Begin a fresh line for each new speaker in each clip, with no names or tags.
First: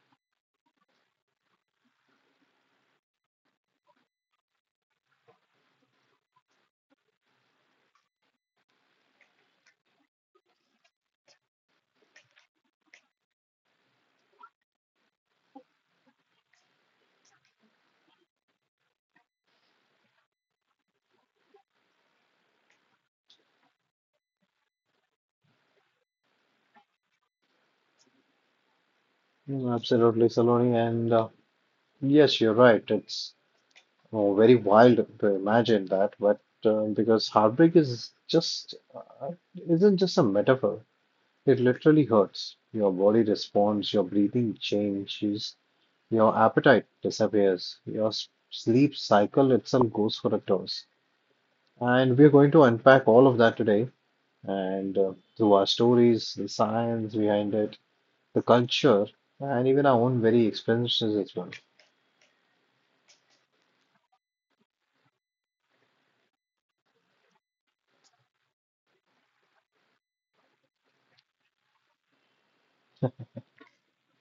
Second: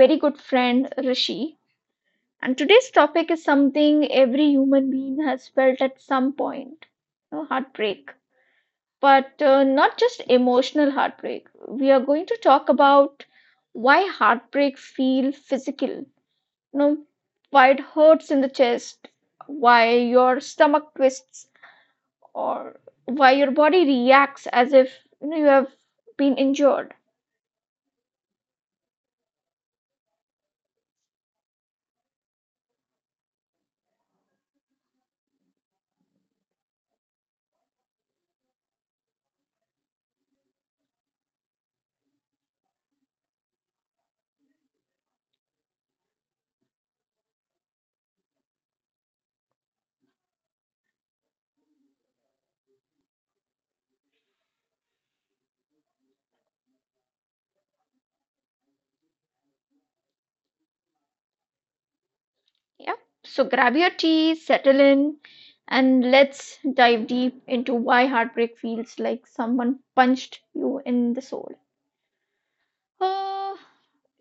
very good friend Rishi. And today's topic is something every human being has felt at some point, you know, heartbreak. But not just emotional heartbreak. We are going to talk about why heartbreak feels physical. You know, why it hurts in the chest, why your stomach twists or why your body reacts as if you know, you have been injured.
Absolutely, Saloni. And yes, you're right. It's very wild to imagine that, but because heartbreak is just isn't just a metaphor. It literally hurts. Your body responds, your breathing changes, your appetite disappears, your sleep cycle itself goes for a toss. And we're going to unpack all of that today, and through our stories, the science behind it, the culture, and even our own very experiences as well.
Yeah. So grab your tea, settle in, and let's dive deep into why heartbreak feels like someone punched you in the soul. Uh,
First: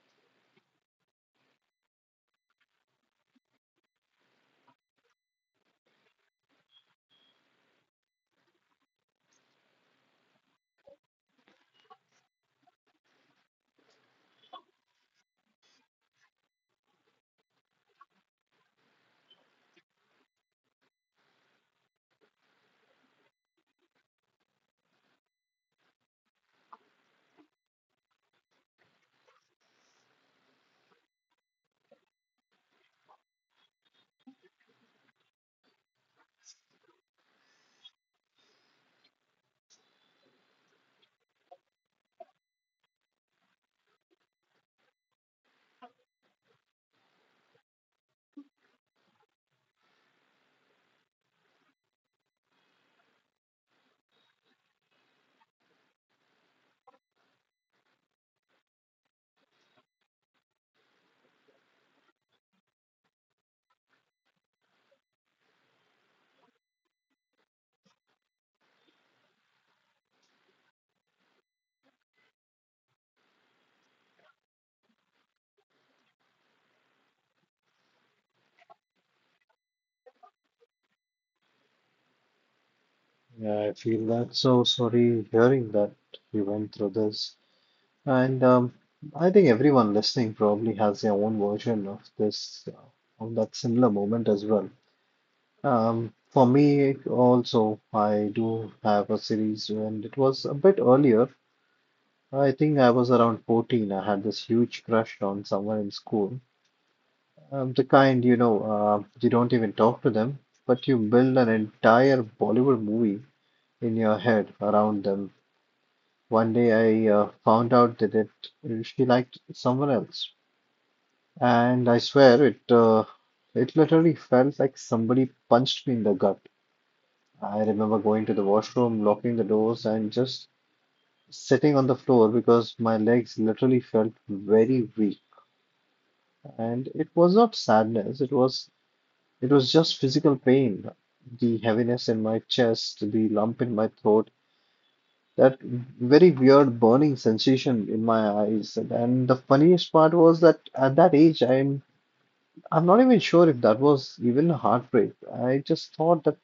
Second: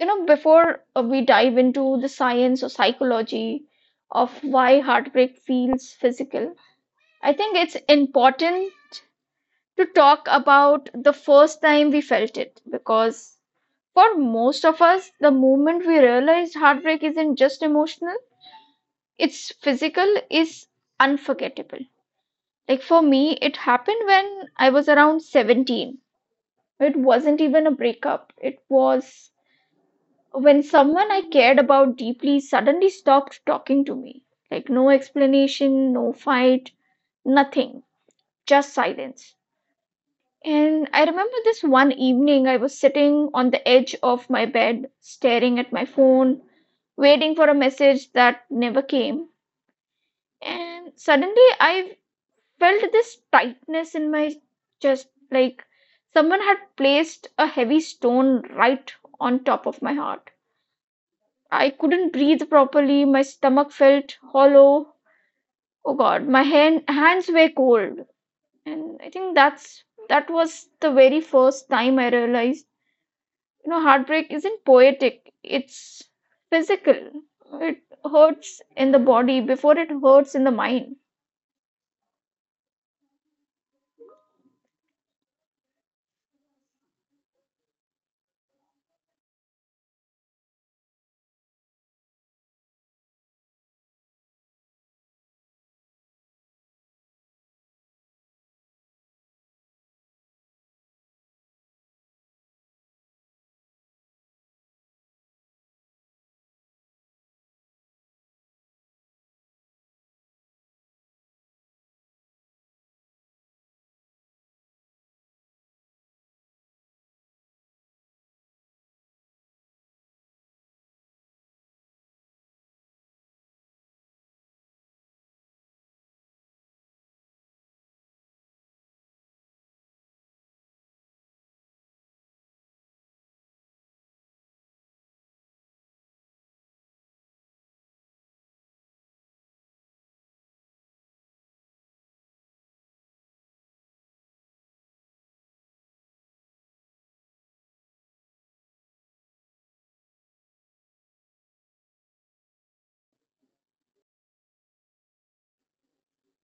before we dive into the science or psychology of why heartbreak feels physical, I think it's important to talk about the first time we felt it because for most of us, the moment we realized heartbreak isn't just emotional, it's physical, is unforgettable. Like for me, it happened when I was around 17. It wasn't even a breakup. It was when someone I cared about deeply suddenly stopped talking to me. Like no explanation, no fight, nothing, just silence. And I remember this one evening, I was sitting on the edge of my bed, staring at my phone waiting for a message that never came. And suddenly I felt this tightness in my chest, like someone had placed a heavy stone right on top of my heart. I couldn't breathe properly, my stomach felt hollow. Oh God, hands were cold. And I think that was the very first time I realized you know heartbreak isn't poetic, it's physical, it hurts in the body before it hurts in the mind.
Yeah, I feel that. So sorry hearing that you went through this. And I think everyone listening probably has their own version of this, of that similar moment as well. For me also, I do have a series, and it was a bit earlier. I think I was around 14. I had this huge crush on someone in school. The kind, you know, you don't even talk to them, but you build an entire Bollywood movie in your head around them. One day I found out that she liked someone else, and I swear it literally felt like somebody punched me in the gut. I remember going to the washroom, locking the doors, and just sitting on the floor because my legs literally felt very weak. And it was not sadness, it was just physical pain. The heaviness in my chest, the lump in my throat, that very weird burning sensation in my eyes. And the funniest part was that at that age, I'm not even sure if that was even a heartbreak. I just thought that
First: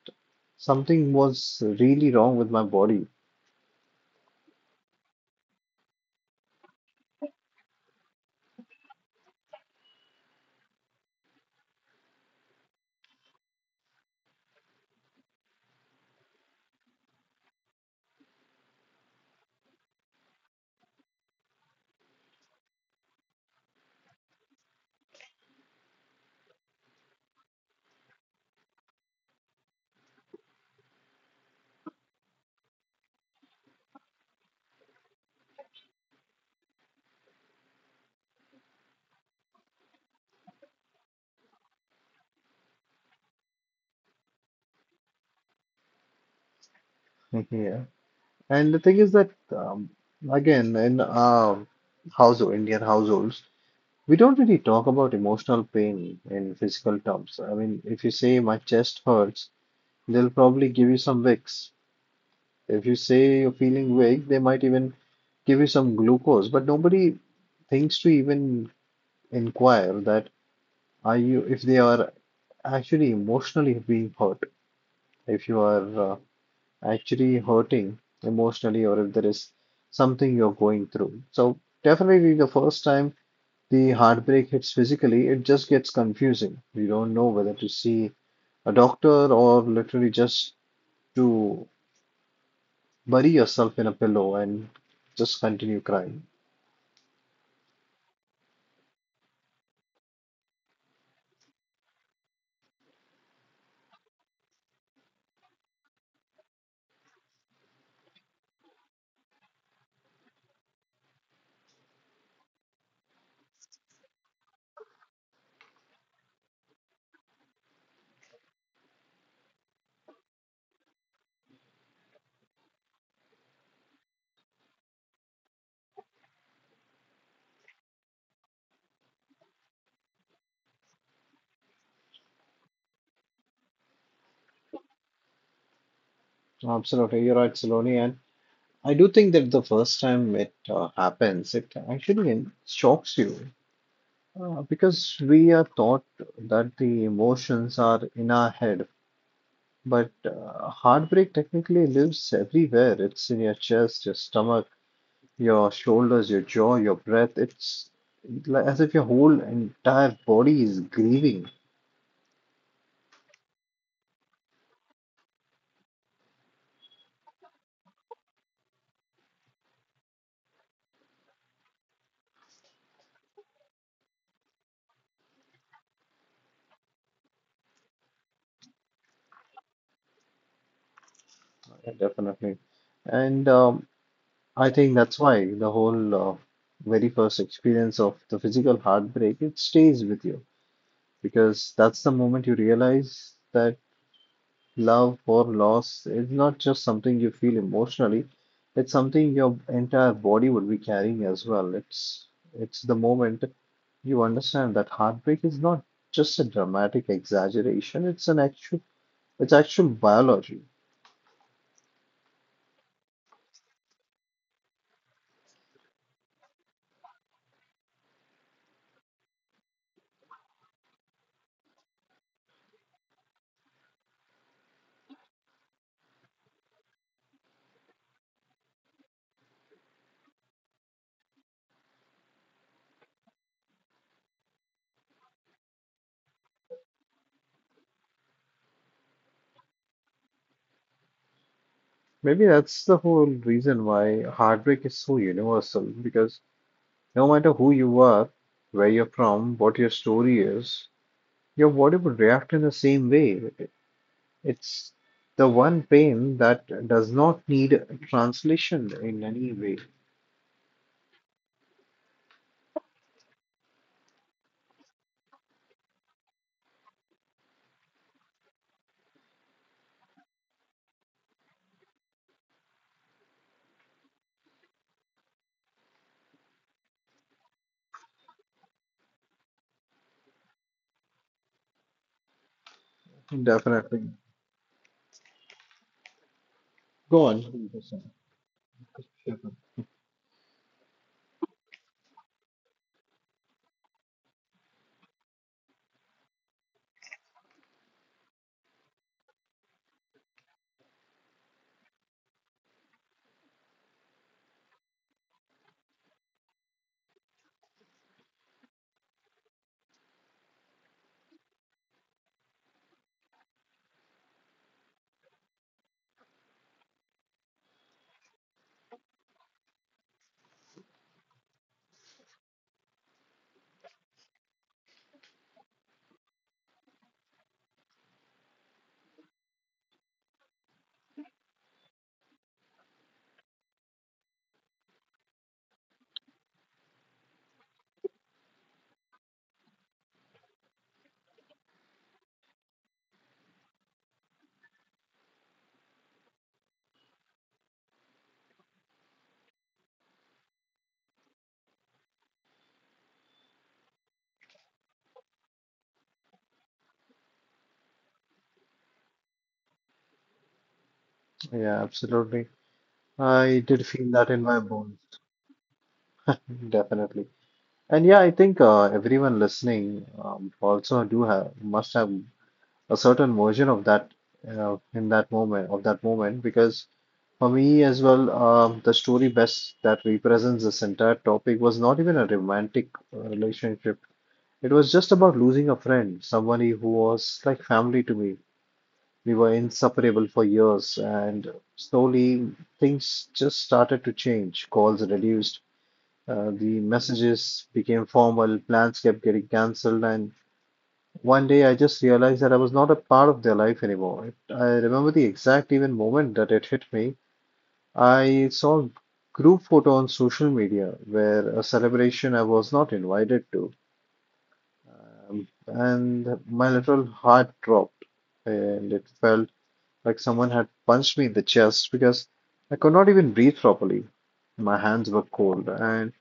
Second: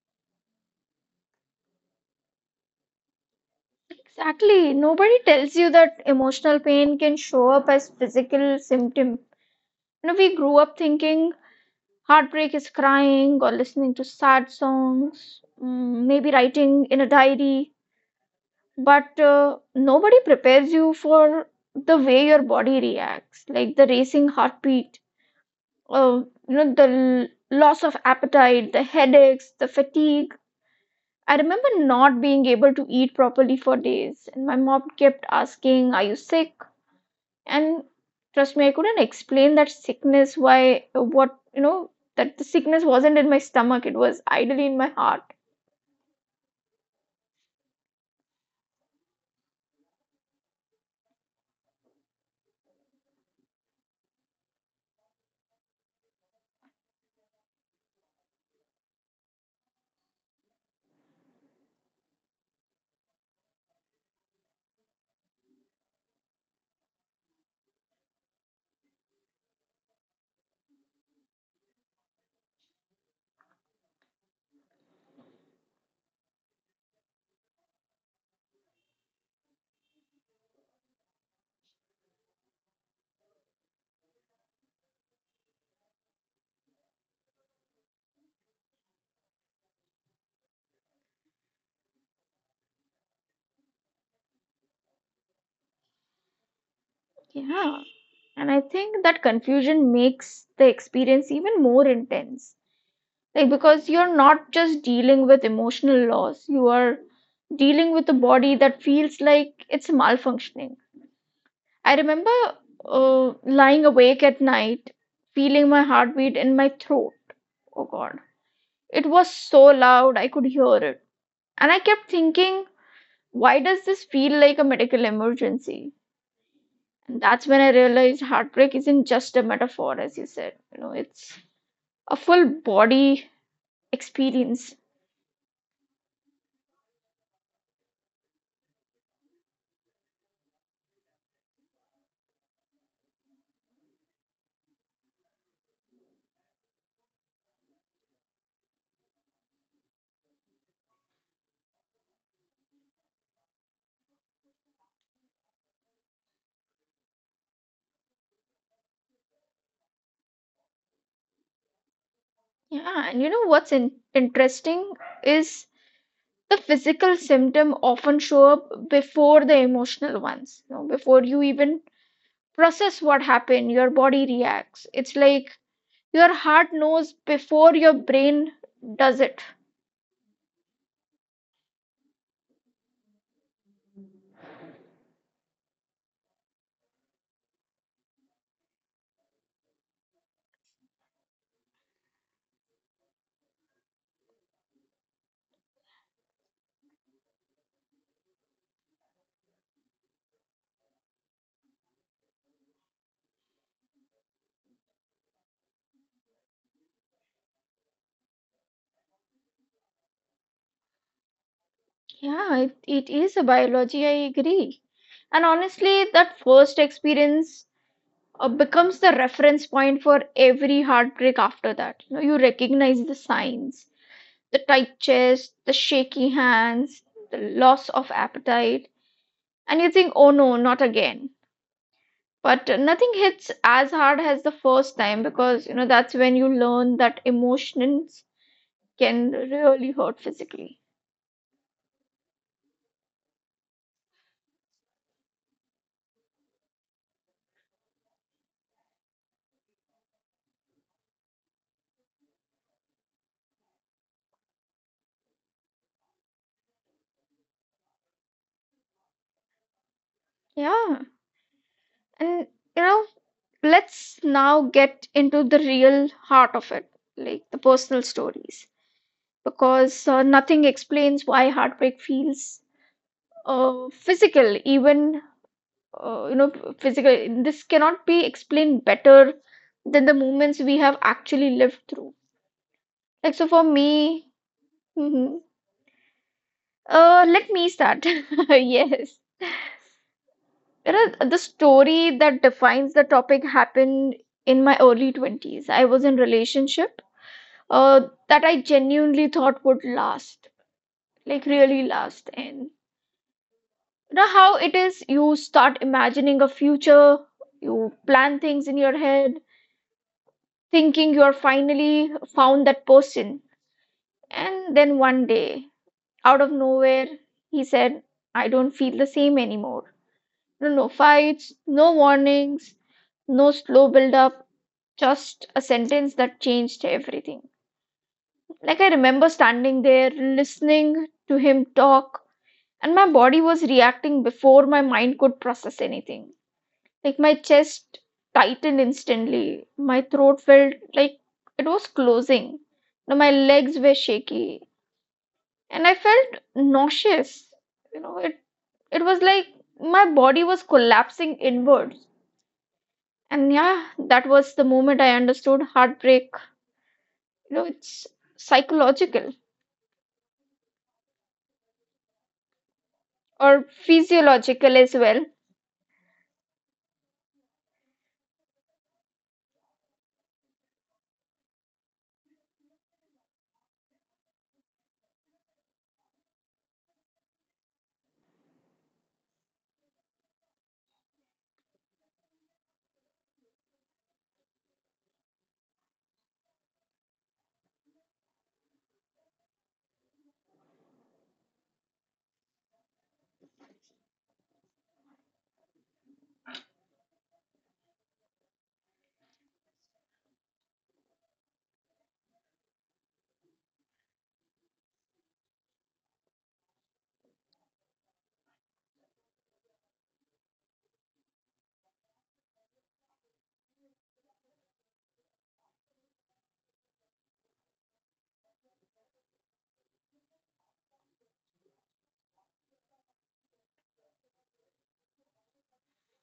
something was really wrong with my body.
Exactly. Nobody tells you that emotional pain can show up as physical symptom. You know, we grew up thinking heartbreak is crying or listening to sad songs, maybe writing in a diary, but nobody prepares you for the way your body reacts, like the racing heartbeat, oh, you know, the loss of appetite, the headaches, the fatigue. I remember not being able to eat properly for days, and my mom kept asking, "Are you sick?" And trust me, I couldn't explain that sickness. Why? What? You know, that the sickness wasn't in my stomach; it was idly in my heart.
Yeah. And the thing is that, again, Indian households, we don't really talk about emotional pain in physical terms. I mean, if you say my chest hurts, they'll probably give you some Vicks. If you say you're feeling weak, they might even give you some glucose, but nobody thinks to even inquire that are you if they are actually emotionally being hurt, if you are actually hurting emotionally, or if there is something you're going through. So definitely, the first time the heartbreak hits physically, it just gets confusing. You don't know whether to see a doctor or literally just to bury yourself in a pillow and just continue crying.
Yeah, and I think that confusion makes the experience even more intense, like because you're not just dealing with emotional loss, you are dealing with a body that feels like it's malfunctioning. I remember uh, lying awake at night feeling my heartbeat in my throat. Oh God, it was so loud I could hear it, and I kept thinking, why does this feel like a medical emergency? And that's when I realized heartbreak isn't just a metaphor, as you said, you know, it's a full body experience.
Absolutely, you're right, Saloni. And I do think that the first time it happens, it actually shocks you because we are taught that the emotions are in our head. But heartbreak technically lives everywhere. It's in your chest, your stomach, your shoulders, your jaw, your breath. It's like as if your whole entire body is grieving.
Yeah, and you know what's interesting is the physical symptom often show up before the emotional ones. You know, before you even process what happened, your body reacts. It's like your heart knows before your brain does it.
Definitely. And I think that's why the whole very first experience of the physical heartbreak it stays with you because that's the moment you realize that love or loss is not just something you feel emotionally, it's something your entire body would be carrying as well. It's the moment you understand that heartbreak is not just a dramatic exaggeration, it's actual biology.
Yeah, it is a biology, I agree. And honestly, that first experience becomes the reference point for every heartbreak after that. You know, you recognize the signs, the tight chest, the shaky hands, the loss of appetite, and you think, oh no, not again. But nothing hits as hard as the first time because you know that's when you learn that emotions can really hurt physically.
Maybe that's the whole reason why heartbreak is so universal because no matter who you are, where you're from, what your story is, your body would react in the same way. It's the one pain that does not need translation in any way.
Yeah, and you know, let's now get into the real heart of it, like the personal stories, because nothing explains why heartbreak feels physical, even you know physical this cannot be explained better than the moments we have actually lived through, like so for
Definitely.
me, mhm.
Go on. one
Let me
hundred percent.
start. Yes, you know, the story that defines the topic happened in my early 20s. I was in relationship uh that I genuinely thought would last, like really last. And you know how it is, you start imagining a future, you plan things in your head, thinking you're finally found that person. And then one day, out of nowhere, he said, I don't feel the same anymore. No, No fights, no warnings, no slow build up, just a sentence that changed everything. Like I remember standing there, listening to him talk, and my body was reacting before my mind could process anything. Like my chest tightened instantly. My throat felt like it was closing. Now my legs were shaky and I felt nauseous. You know, it was like my body was collapsing inwards. And yeah, that was the moment I understood heartbreak. You know, it's psychological
Yeah, absolutely. I
or
did feel that in my
physiological as
bones.
well.
Definitely. And yeah, I think everyone listening also do have must have a certain version of that, in that moment of that moment because for me as well, the story best that represents this entire topic was not even a romantic relationship. It was just about losing a friend, somebody who was like family to me. We were inseparable for years, and slowly things just started to change. Calls reduced, the messages became formal, plans kept getting cancelled, and one day I just realized that I was not a part of their life anymore. I remember the exact even moment that it hit me. I saw group photo on social media where a celebration I was not invited to, and my little heart dropped, and it felt like someone had punched me in the chest because I could not even breathe properly. My hands were cold, and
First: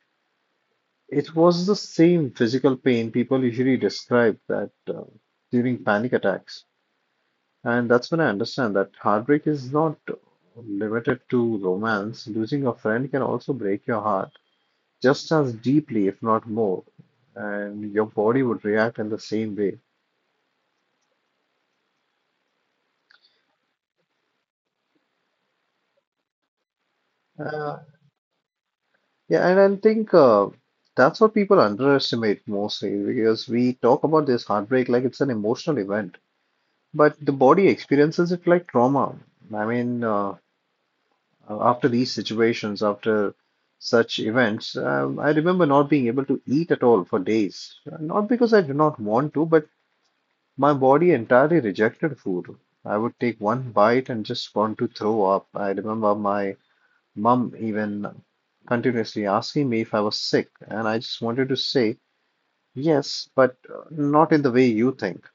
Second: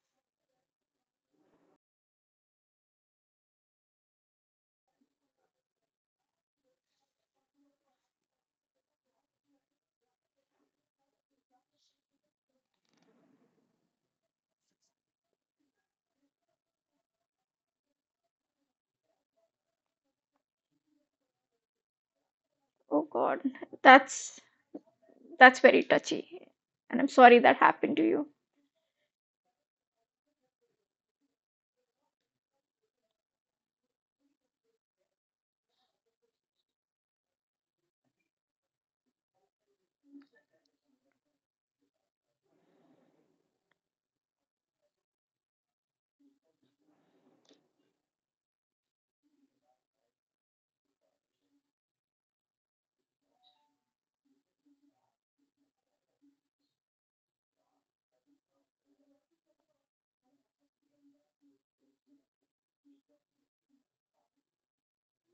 it was the same physical pain people usually describe that during panic attacks. And that's when I understand that heartbreak is not limited to romance. Losing a friend can also break your heart just as deeply, if not more, and your body would react in the same way.
Oh God, that's that's very touchy. And I'm sorry that
Uh,
happened to you.
yeah, and I think that's what people underestimate mostly because we talk about this heartbreak like it's an emotional event, but the body experiences it like trauma. I mean, after these situations, after such events, I remember not being able to eat at all for days. Not because I do not want to, but my body entirely rejected food. I would take one bite and just want to throw up. I remember my mum even continuously asking me if I was sick, and I just wanted to say, yes, but not in the way you think.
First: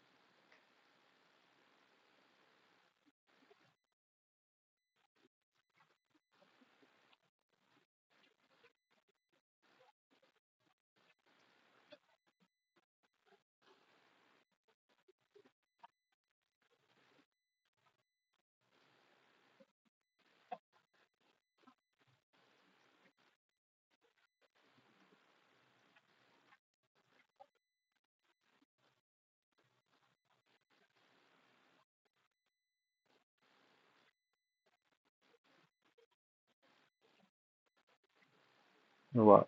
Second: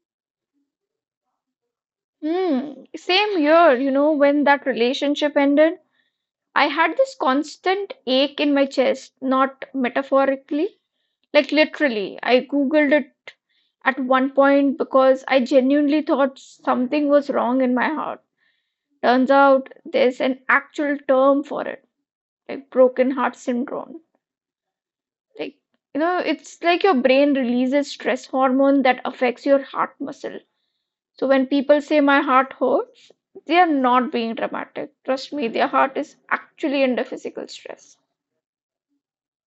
Mm, same year, you know, when that relationship ended, I had this constant ache in my chest, not metaphorically, like literally. I Googled it at one point because I genuinely thought something was wrong in my heart. Turns out there's an actual term for it, like broken heart syndrome. Like, you know, it's like your brain releases stress hormone that affects your heart muscle. So when people say my heart hurts, they are not being dramatic. Trust me, their heart is actually under physical stress.
Wow.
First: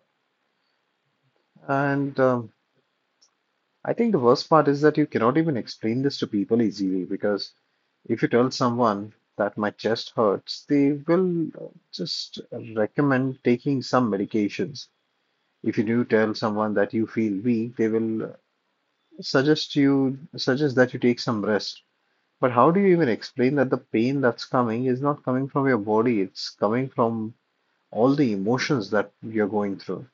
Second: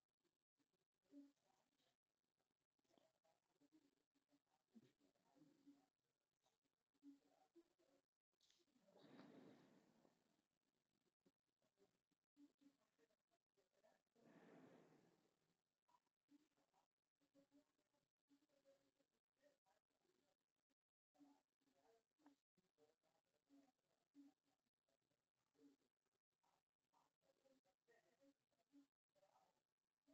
And I think the worst part is that you cannot even explain this to people easily because if you tell someone that my chest hurts, they will just recommend taking some medications. If you do tell someone that you feel weak, they will suggest that you take some rest. But how do you even explain that the pain that's coming is not coming from your body, it's coming from all the emotions that you're going through?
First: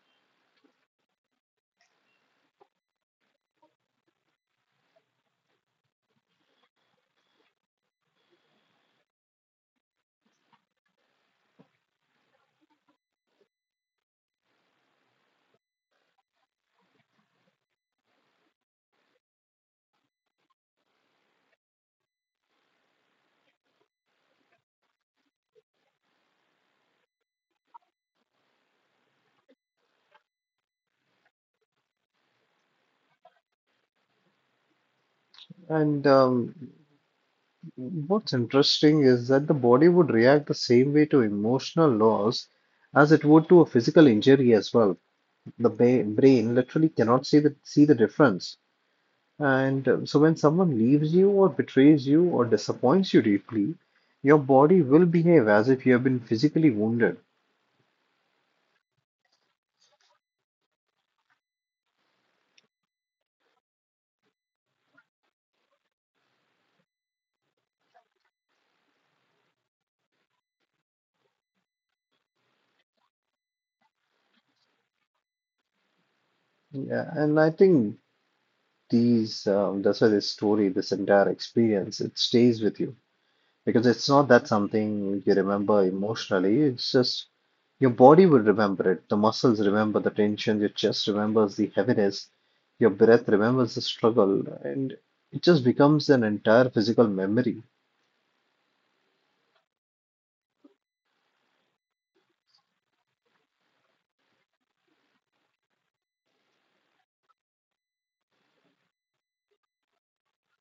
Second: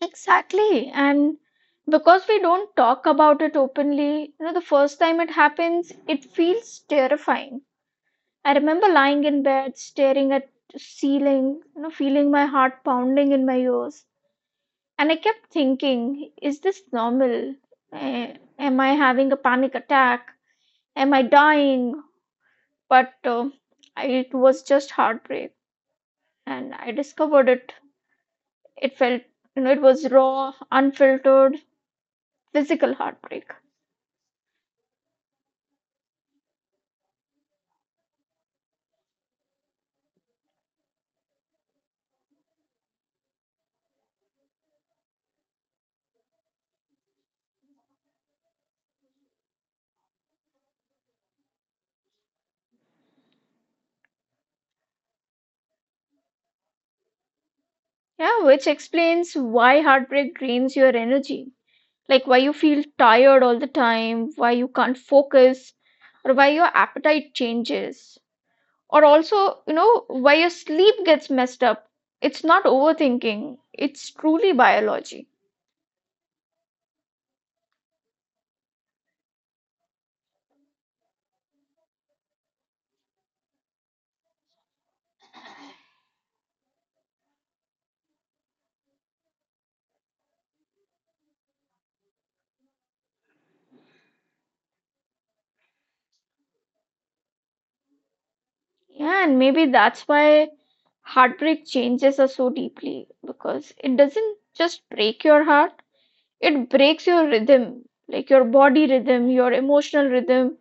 Exactly. And because we don't talk about it openly, you know, the first time it happens, it feels terrifying. I remember lying in bed, staring at the ceiling, you know, feeling my heart pounding in my ears. And I kept thinking, is this normal? Eh, am I having a panic attack? Am I dying? But it was just heartbreak, and I discovered it. It felt, you know, it was raw, unfiltered, physical heartbreak.
And what's interesting is that the body would react the same way to emotional loss as it would to a physical injury as well. The ba brain literally cannot see the difference. And so, when someone leaves you, or betrays you, or disappoints you deeply, your body will behave as if you have been physically wounded.
Yeah, which explains why heartbreak drains your energy, like why you feel tired all the time, why you can't focus, or why your appetite changes, or also you know why your sleep gets messed up. It's not overthinking, it's truly biology.
Yeah, and I think that's why this story, this entire experience, it stays with you because it's not that something you remember emotionally, it's just your body will remember it. The muscles remember the tension, your chest remembers the heaviness, your breath remembers the struggle, and it just becomes an entire physical memory.
Yeah, and maybe that's why heartbreak changes us so deeply because it doesn't just break your heart, it breaks your rhythm, like your body rhythm, your emotional rhythm,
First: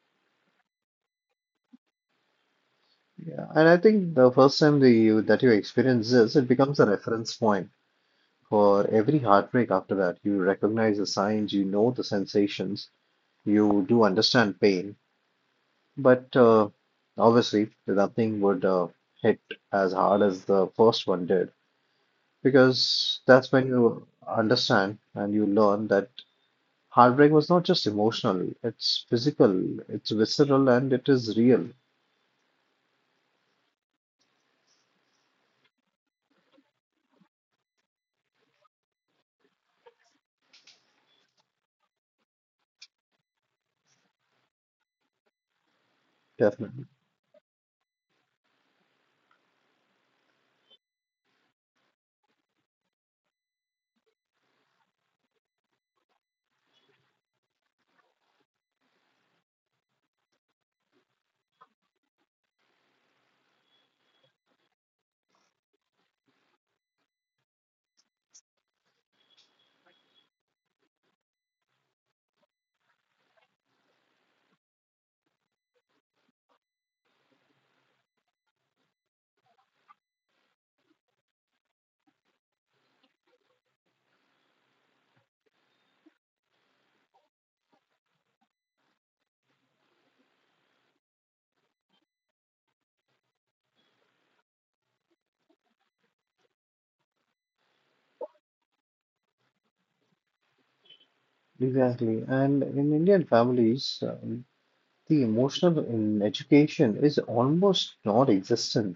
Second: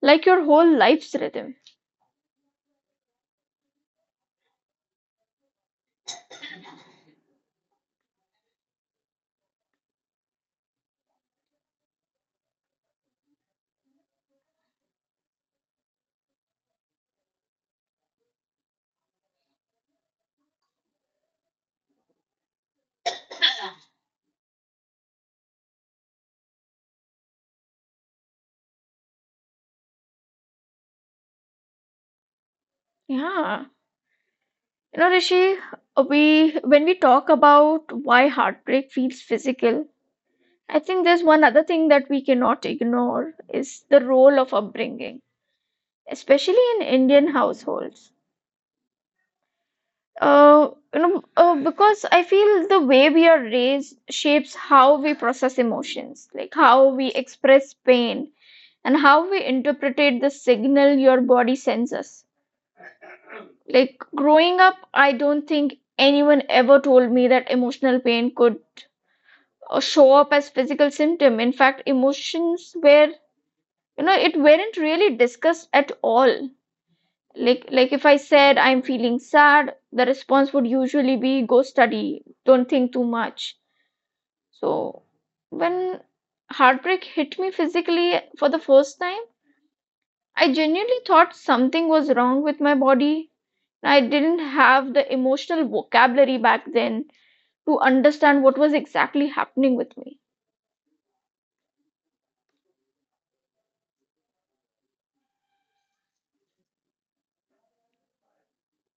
like your whole life's rhythm.
Yeah, and I think the first time that you experience this, it becomes a reference point for every heartbreak after that. You recognize the signs, you know the sensations, you do understand pain, but obviously nothing would hit as hard as the first one did because that's when you understand and you learn that heartbreak was not just emotional, it's physical, it's visceral, and it is real,
Yeah. You know, Rishi, we when we talk about why heartbreak feels physical, I think there's one other thing that we cannot ignore is the role of upbringing, especially in
definitely.
Indian households. Uh, because I feel the way we are raised shapes how we process emotions, like how we express pain and how we interpret the signal your body sends us. Like growing up, I don't think anyone ever told me that emotional pain could show up as physical symptom. In fact, emotions were, you know, it weren't really discussed at all. Like if I said I'm feeling sad, the response would usually be go study, don't think too much. So when heartbreak hit me physically for the first time, I genuinely thought something was wrong with my body. I didn't have the emotional vocabulary back then to understand what was exactly happening with me.
Exactly. And in Indian families, the emotional in education is almost non-existent.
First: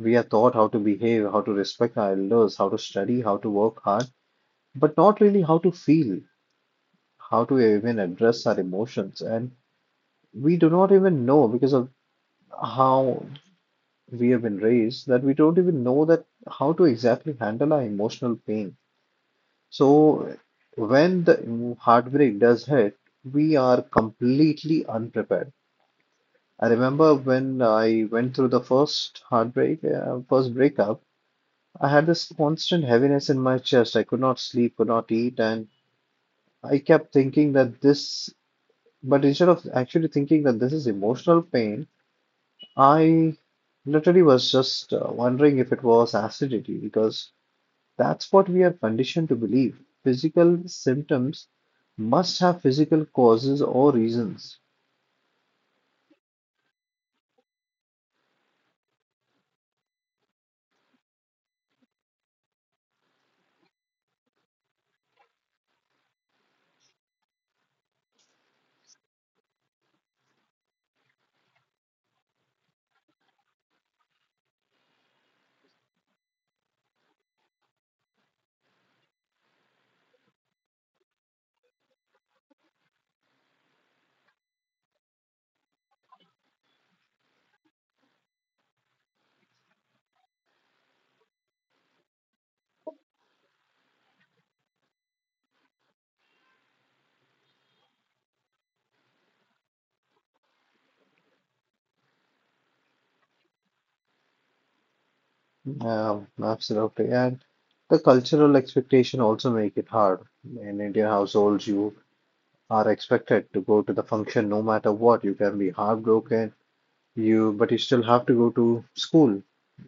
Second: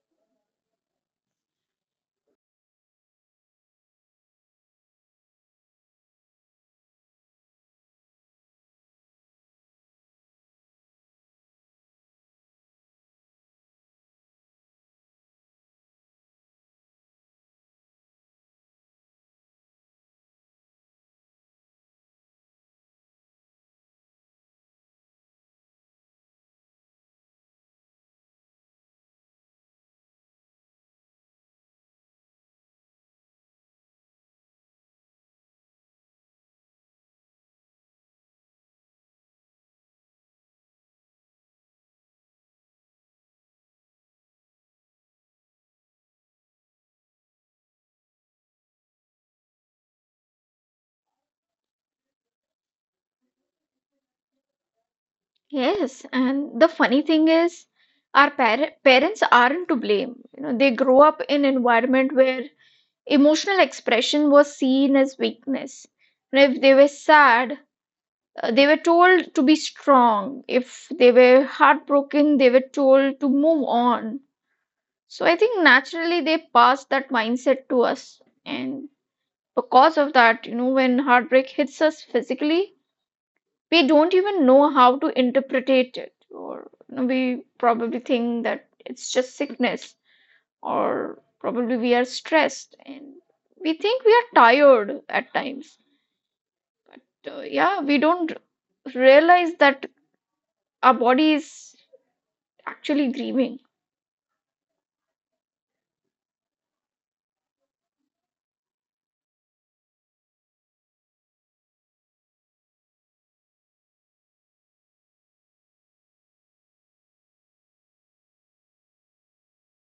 We are taught how to behave, how to respect our elders, how to study, how to work hard, but not really how to feel, how to even address our emotions. And we do not even know because of how we have been raised that we don't even know that how to exactly handle our emotional pain. So when the heartbreak does hit, we are completely unprepared. I remember when I went through the first heartbreak, first breakup, I had this constant heaviness in my chest. I could not sleep, could not eat, and I kept thinking that this, but instead of actually thinking that this is emotional pain, I literally was just wondering if it was acidity, because that's what we are conditioned to believe. Physical symptoms must have physical causes or reasons.
Yes, and the funny thing is, our par parents aren't to blame. You know, they grow up in environment where emotional expression was seen as weakness. And if they were sad, they were told to be strong. If they were heartbroken, they were told to move on. So I think naturally they passed that mindset to us. And because of that, you know, when heartbreak hits us physically, we don't even know how to interpret it. Or you know, we probably think that it's just sickness or probably we are stressed and we think we are tired at times. So, yeah, we don't realize that our body is actually grieving.
Absolutely. And the cultural expectation also make it hard. In Indian households, you are expected to go to the function no matter what. You can be heartbroken, you but you still have to go to school.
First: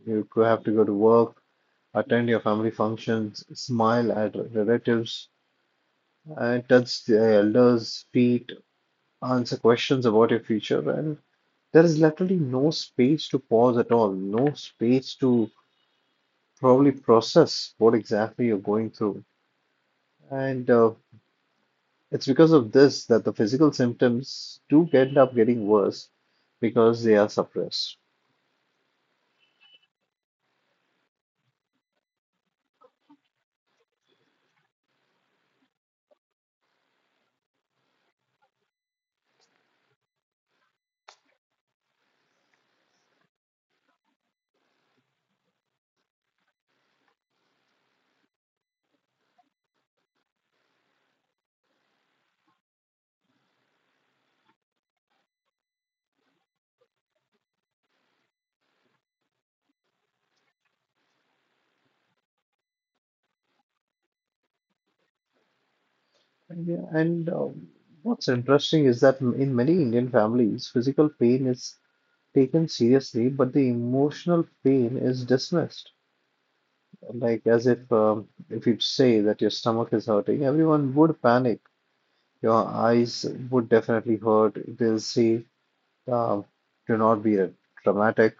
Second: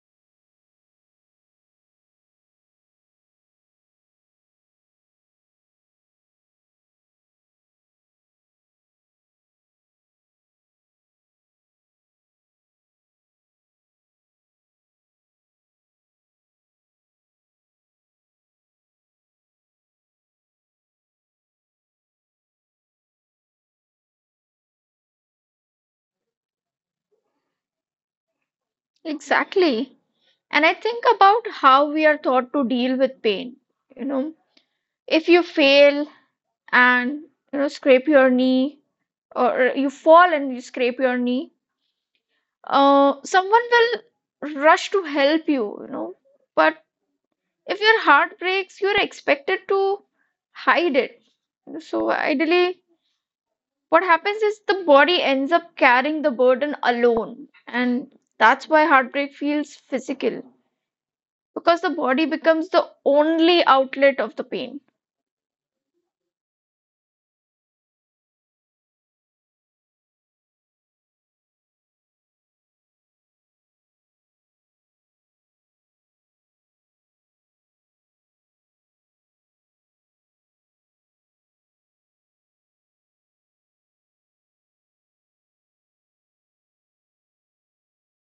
You have to go to work, attend your family functions, smile at relatives, and touch the elders' feet, answer questions about your future. And there is literally no space to pause at all, no space to probably process what exactly you're going through. And it's because of this that the physical symptoms do end up getting worse because they are suppressed.
Exactly. And I think about how we are taught to deal with pain. You know, if you fail and, you know, scrape your knee, or you fall and you scrape your knee, someone will rush to help you, you know. But if your heart breaks you're expected to hide it. So ideally what happens is the body ends up carrying the burden alone, and that's why heartbreak feels physical, because the body becomes the only outlet of the pain.
And, yeah, and what's interesting is that in many Indian families, physical pain is taken seriously, but the emotional pain is dismissed. Like as if you say that your stomach is hurting, everyone would panic. Your eyes would definitely hurt. They'll say, um, "Do not be dramatic."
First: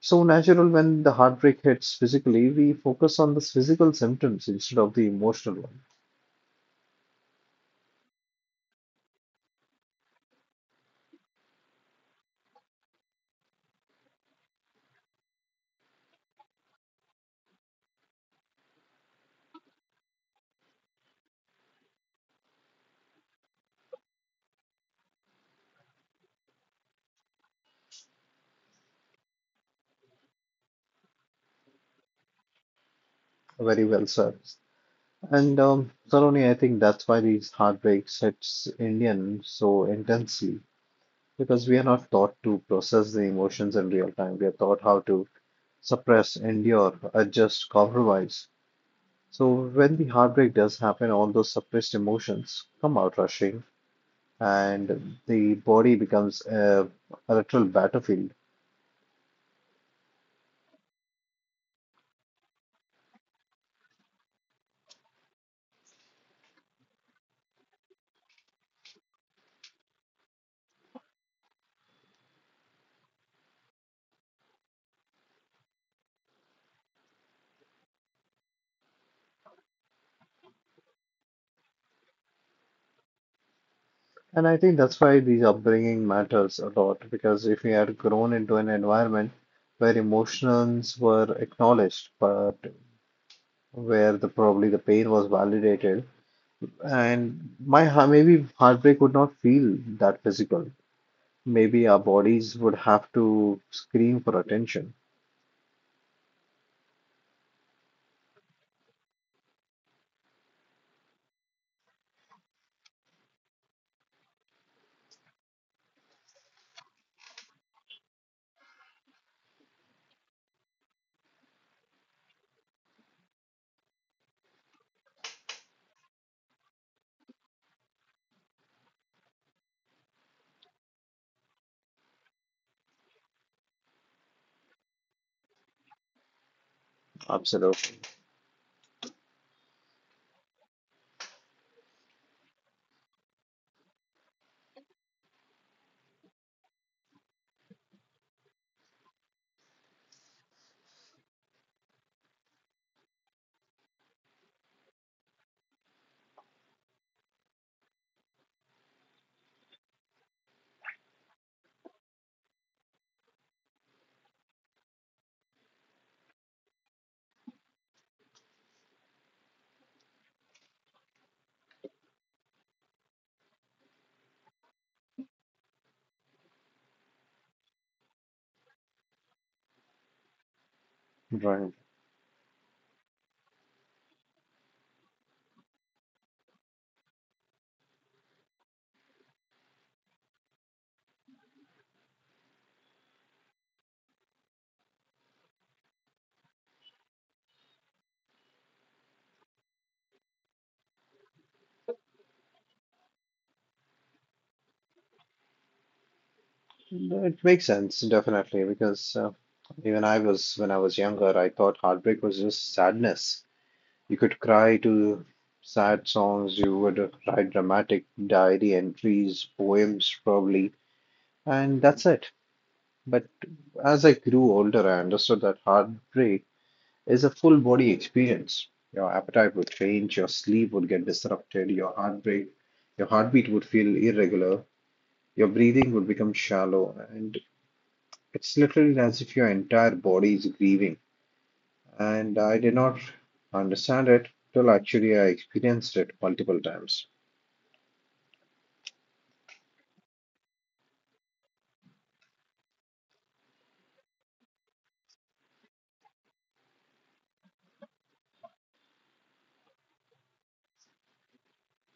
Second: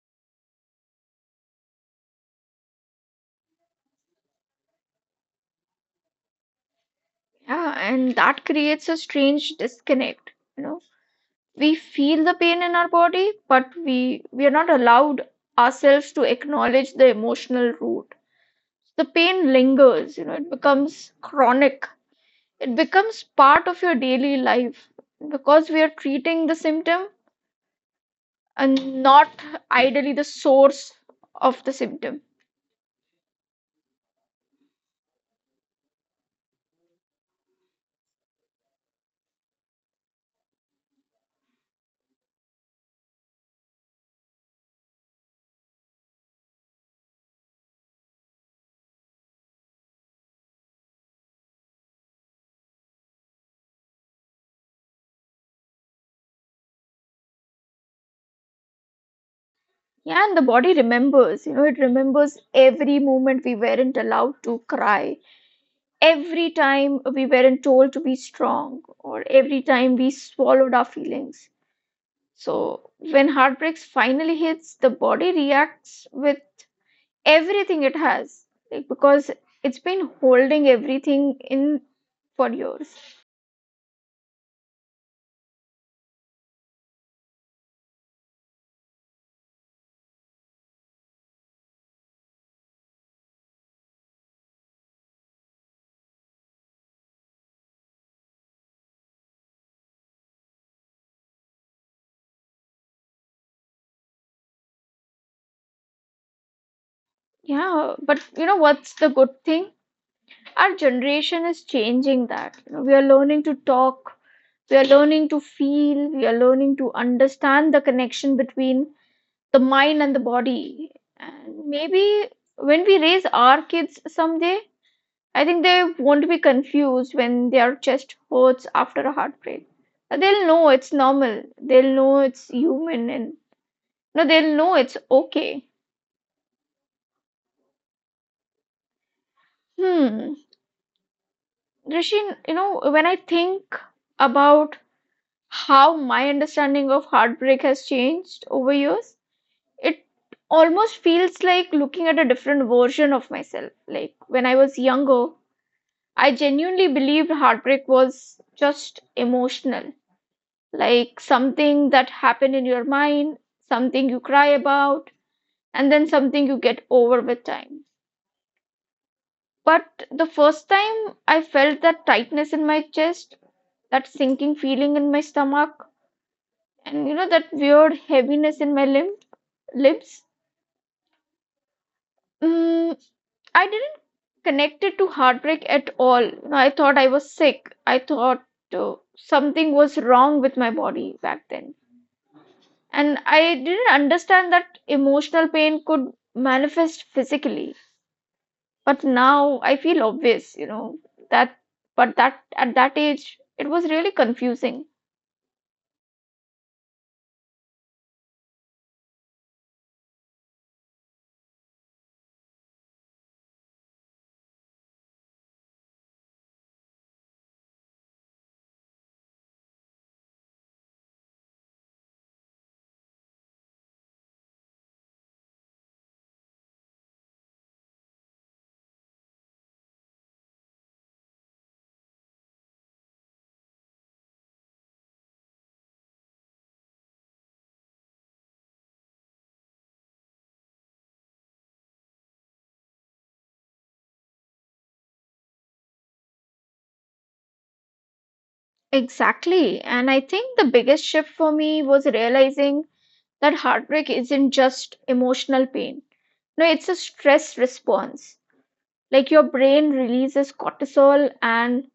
So natural when the heartbreak hits physically, we focus on the physical symptoms instead of the emotional one.
Yeah, and that creates a strange disconnect. You know, we feel the pain in our body but we are not allowed ourselves to acknowledge the emotional root. The pain lingers, you know, it becomes chronic, it becomes part of your daily life because we are treating the symptom and not ideally the source of the symptom.
Very well said. And Saloni, I think that's why these heartbreaks hits Indian so intensely because we are not taught to process the emotions in real time. We are taught how to suppress, endure, adjust, compromise. So when the heartbreak does happen, all those suppressed emotions come out rushing, and the body becomes a literal battlefield.
Yeah, and the body remembers, you know, it remembers every moment we weren't allowed to cry, every time we weren't told to be strong, or every time we swallowed our feelings. So, when heartbreaks finally hits, the body reacts with everything it has, like, because it's been holding everything in for years.
And I think that's why these upbringing matters a lot because if we had grown into an environment where emotions were acknowledged, but where the probably the pain was validated, and maybe heartbreak would not feel that physical. Maybe our bodies would have to scream for attention.
Yeah, but you know what's the good thing? Our generation is changing that. You know, we are learning to talk, we are learning to feel, we are learning to understand the connection between the mind and the body. And maybe when we raise our kids someday, I think they won't be confused when their chest hurts after a heartbreak. They'll know it's normal. They'll know it's human, and no, they'll know it's okay.
Absolutely.
Hmm. Rishin, you know, when I think about how my understanding of heartbreak has changed over years, it almost feels like looking at a different version of myself. Like when I was younger, I genuinely believed heartbreak was just emotional, like something that happened in your mind, something you cry about, and then something you get over with time. But the first time I felt that tightness in my chest, that sinking feeling in my stomach, and you know, that weird heaviness in my limb, lips,
Right.
mm, I didn't connect it to heartbreak at all. You know, I thought I was sick. I thought something was wrong with my body back then. And I didn't understand that emotional pain could manifest physically. But now I feel obvious, you know, that, but that at that age, it was really confusing.
No, it makes sense, definitely, because even I was, when I was younger, I thought heartbreak was just sadness. You could cry to sad songs, you would write dramatic diary entries, poems probably, and that's it. But as I grew older, I understood that heartbreak is a full body experience. Your appetite would change, your sleep would get disrupted, your heartbeat would feel irregular, your breathing would become shallow, and it's literally as if your entire body is grieving. And I did not understand it till actually I experienced it multiple times.
Exactly. And I think the biggest shift for me was realizing that heartbreak isn't just emotional pain. No, it's a stress response. Like your brain releases cortisol, and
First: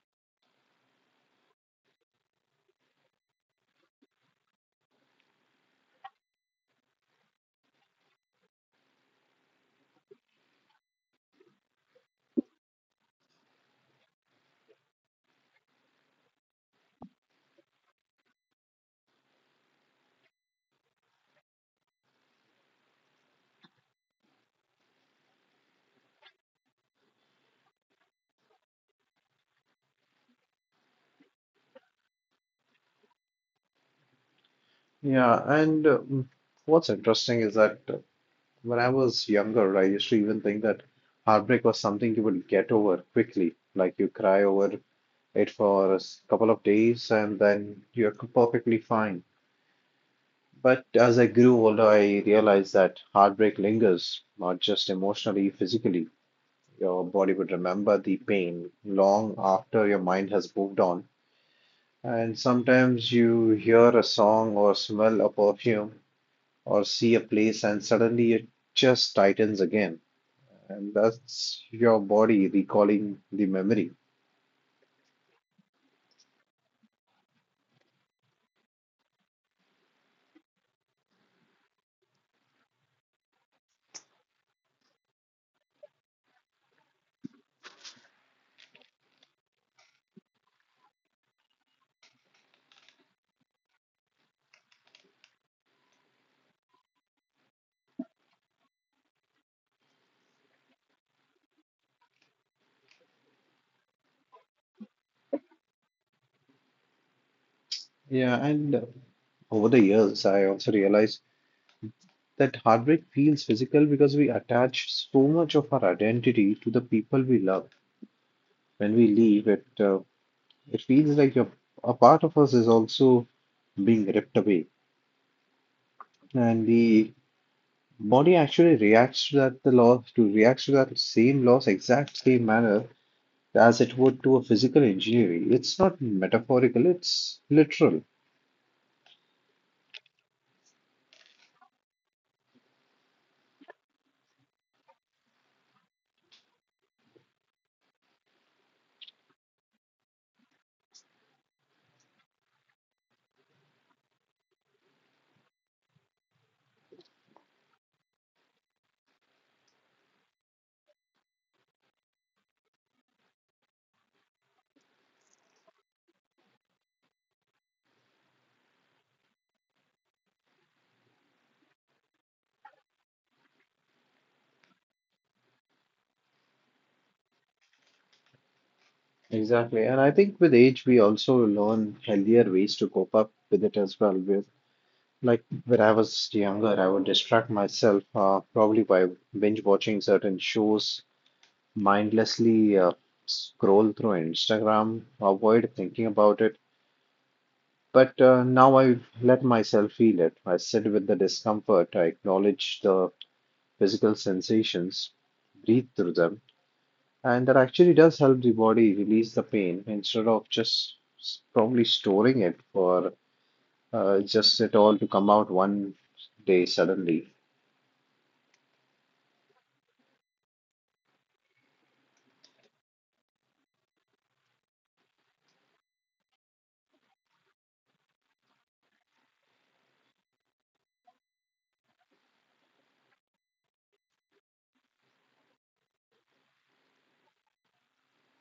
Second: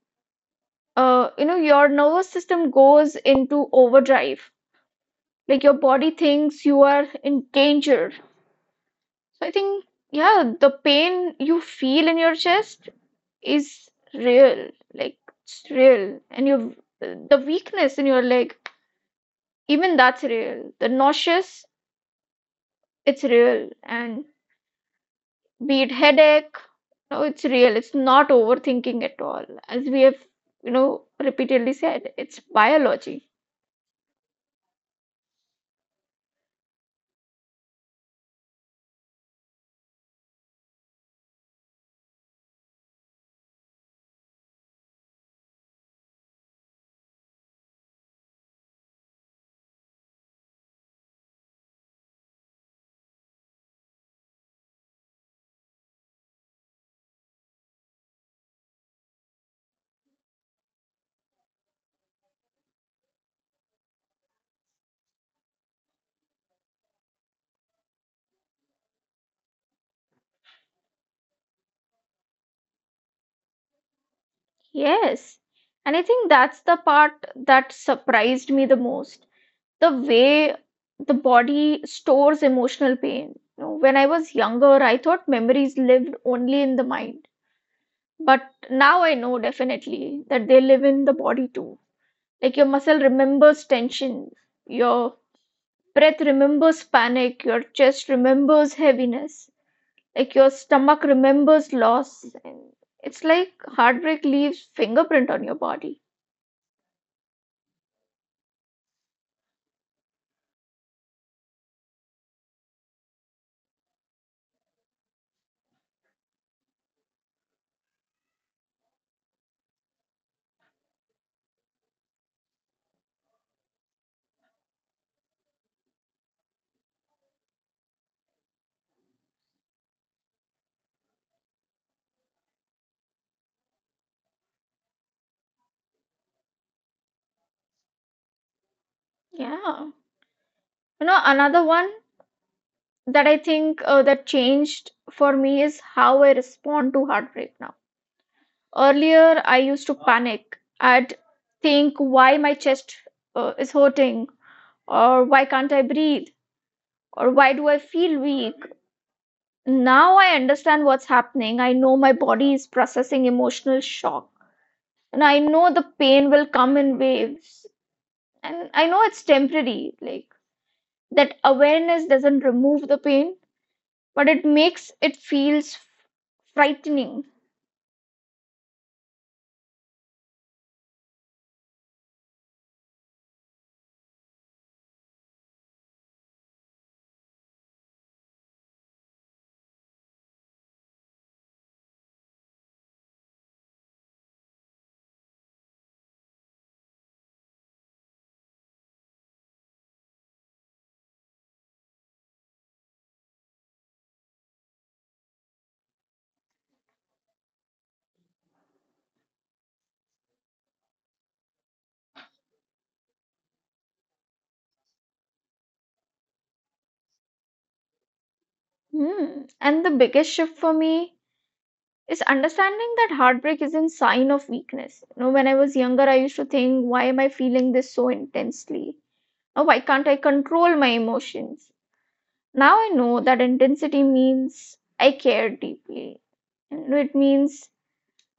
you know, your nervous system goes into overdrive, like your body thinks you are in danger. So I think, yeah, the pain you feel in your chest is real, like it's real, and your the weakness in your leg, even that's real. The nauseous, it's real, and be it headache, no, it's real. It's not overthinking at all, as we have, you know, repeatedly said. It's biology.
Yeah, and what's interesting is that when I was younger, I used to even think that heartbreak was something you would get over quickly. Like you cry over it for couple of days and then you're perfectly fine. But as I grew older, I realized that heartbreak lingers, not just emotionally, physically. Your body would remember the pain long after your mind has moved on. And sometimes you hear a song or smell a perfume or see a place and suddenly it just tightens again. And that's your body recalling the memory.
Yes, and I think that's the part that surprised me the most, the way the body stores emotional pain. You know, when I was younger, I thought memories lived only in the mind. But now I know definitely that they live in the body too. Like your muscle remembers tension, your breath remembers panic, your chest remembers heaviness, like your stomach remembers loss. And it's like heartbreak leaves fingerprint on your body.
Yeah, and over the years, I also realized that heartbreak feels physical because we attach so much of our identity to the people we love. When we leave, it feels like a part of us is also being ripped away, and the body actually reacts to that the loss to reacts to that same loss exact same manner as it would to a physical injury. It's not metaphorical, it's literal.
Yeah. You know, another one that I think that changed for me is how I respond to heartbreak now. Earlier, I used to panic. I'd think, why my chest is hurting, or why can't I breathe, or why do I feel weak. Now I understand what's happening. I know my body is processing emotional shock, and I know the pain will come in waves, and I know it's temporary. Like that awareness doesn't remove the pain, but it makes it feels frightening.
Exactly. And I think with age, we also learn healthier ways to cope up with it as well. With like when I was younger, I would distract myself probably by binge watching certain shows, mindlessly scroll through Instagram, avoid thinking about it. But now I let myself feel it. I sit with the discomfort. I acknowledge the physical sensations, breathe through them. And that actually does help the body release the pain instead of probably storing it for just it all to come out one day suddenly.
Hmm. And the biggest shift for me is understanding that heartbreak isn't sign of weakness. You know, when I was younger, I used to think, why am I feeling this so intensely? Or why can't I control my emotions? Now I know that intensity means I care deeply. And it means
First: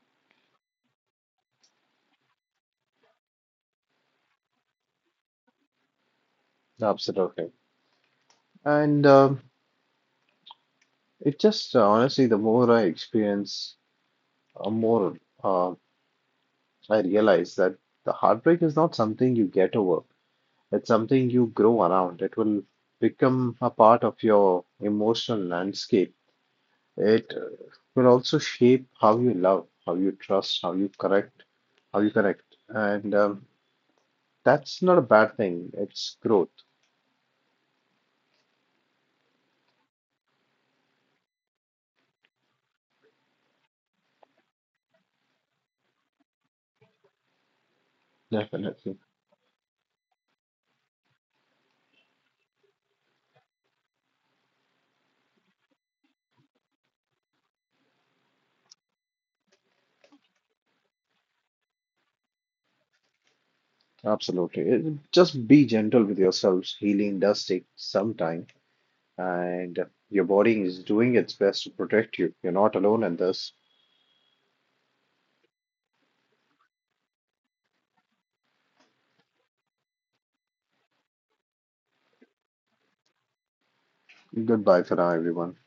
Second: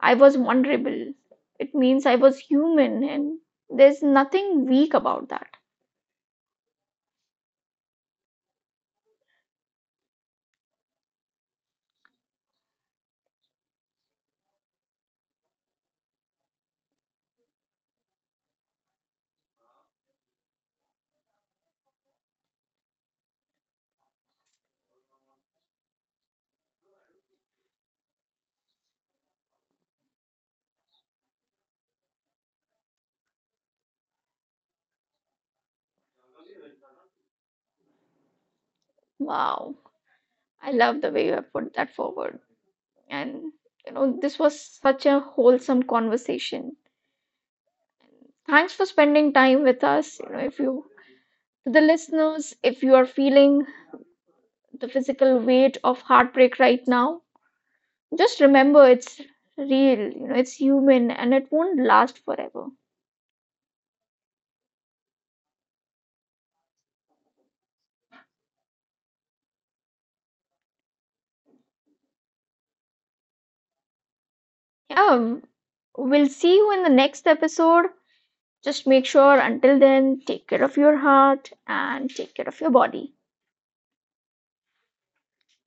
I was vulnerable. It means I was human, and there's nothing weak about that.
Absolutely. And it just honestly, the more I experience, more uh, I realize that the heartbreak is not something you get over. It's something you grow around. It will become a part of your emotional landscape. It will also shape how you love, how you trust, how you correct, how you correct. And that's not a bad thing. It's growth.
Wow. I love the way you have put that forward. And you know, this was such a wholesome conversation. Thanks for
Definitely.
spending time with us. You know, if you to the listeners, if you are feeling the physical weight of heartbreak right now, just remember it's real, you know, it's human and it won't last forever.
Absolutely. It- Just be gentle with yourselves. Healing does take some time, and your body is doing its best to protect you. You're not alone in this.
Yeah, we'll see you in the next episode. Just make sure until then, take care of your heart and take care of your body.
Goodbye for now, everyone.